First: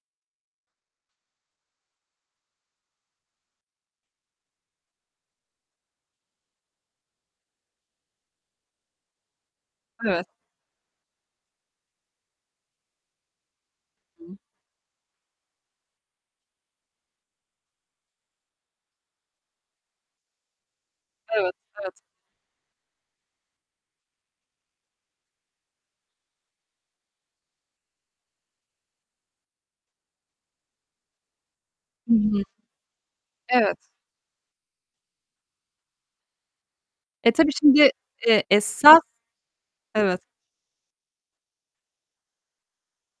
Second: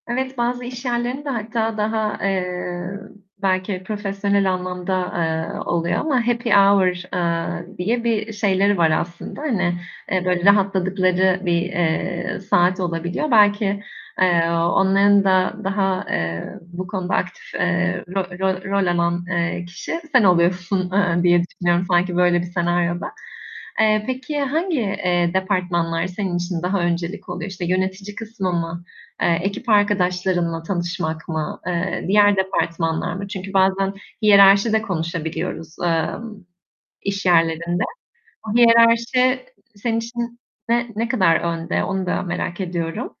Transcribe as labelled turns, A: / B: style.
A: Evet, bazı iş yerlerinde hatta daha, eee, belki profesyonel anlamda, eee, oluyor ama happy hour eee, diye bir şeyleri var aslında, hani, eee,
B: Evet.
A: böyle rahatladıkları bir, eee, saat olabiliyor. Belki,
B: [unintelligible]
A: eee, onların da daha, eee, bu konuda aktif, eee, rol rol rol alan, eee, kişi sen oluyorsun, eee, diye
B: Evet,
A: düşünüyorum
B: evet.
A: sanki böyle bir senaryoda. Eee, peki, hangi, eee, departmanlar senin için daha öncelik oluyor? İşte, yönetici kısmı mı? Eee, ekip arkadaşlarınla tanışmak mı, eee,
B: Hı
A: diğer
B: hı.
A: departmanlar mı? Çünkü
B: Evet.
A: bazen hiyerarşi de konuşabiliyoruz, emm, iş
B: Eee, tabii
A: yerlerinde.
B: şimdi, eee,
A: Bu
B: esas
A: hiyerarşi senin
B: Evet.
A: için ne ne kadar önde? Onu da merak ediyorum.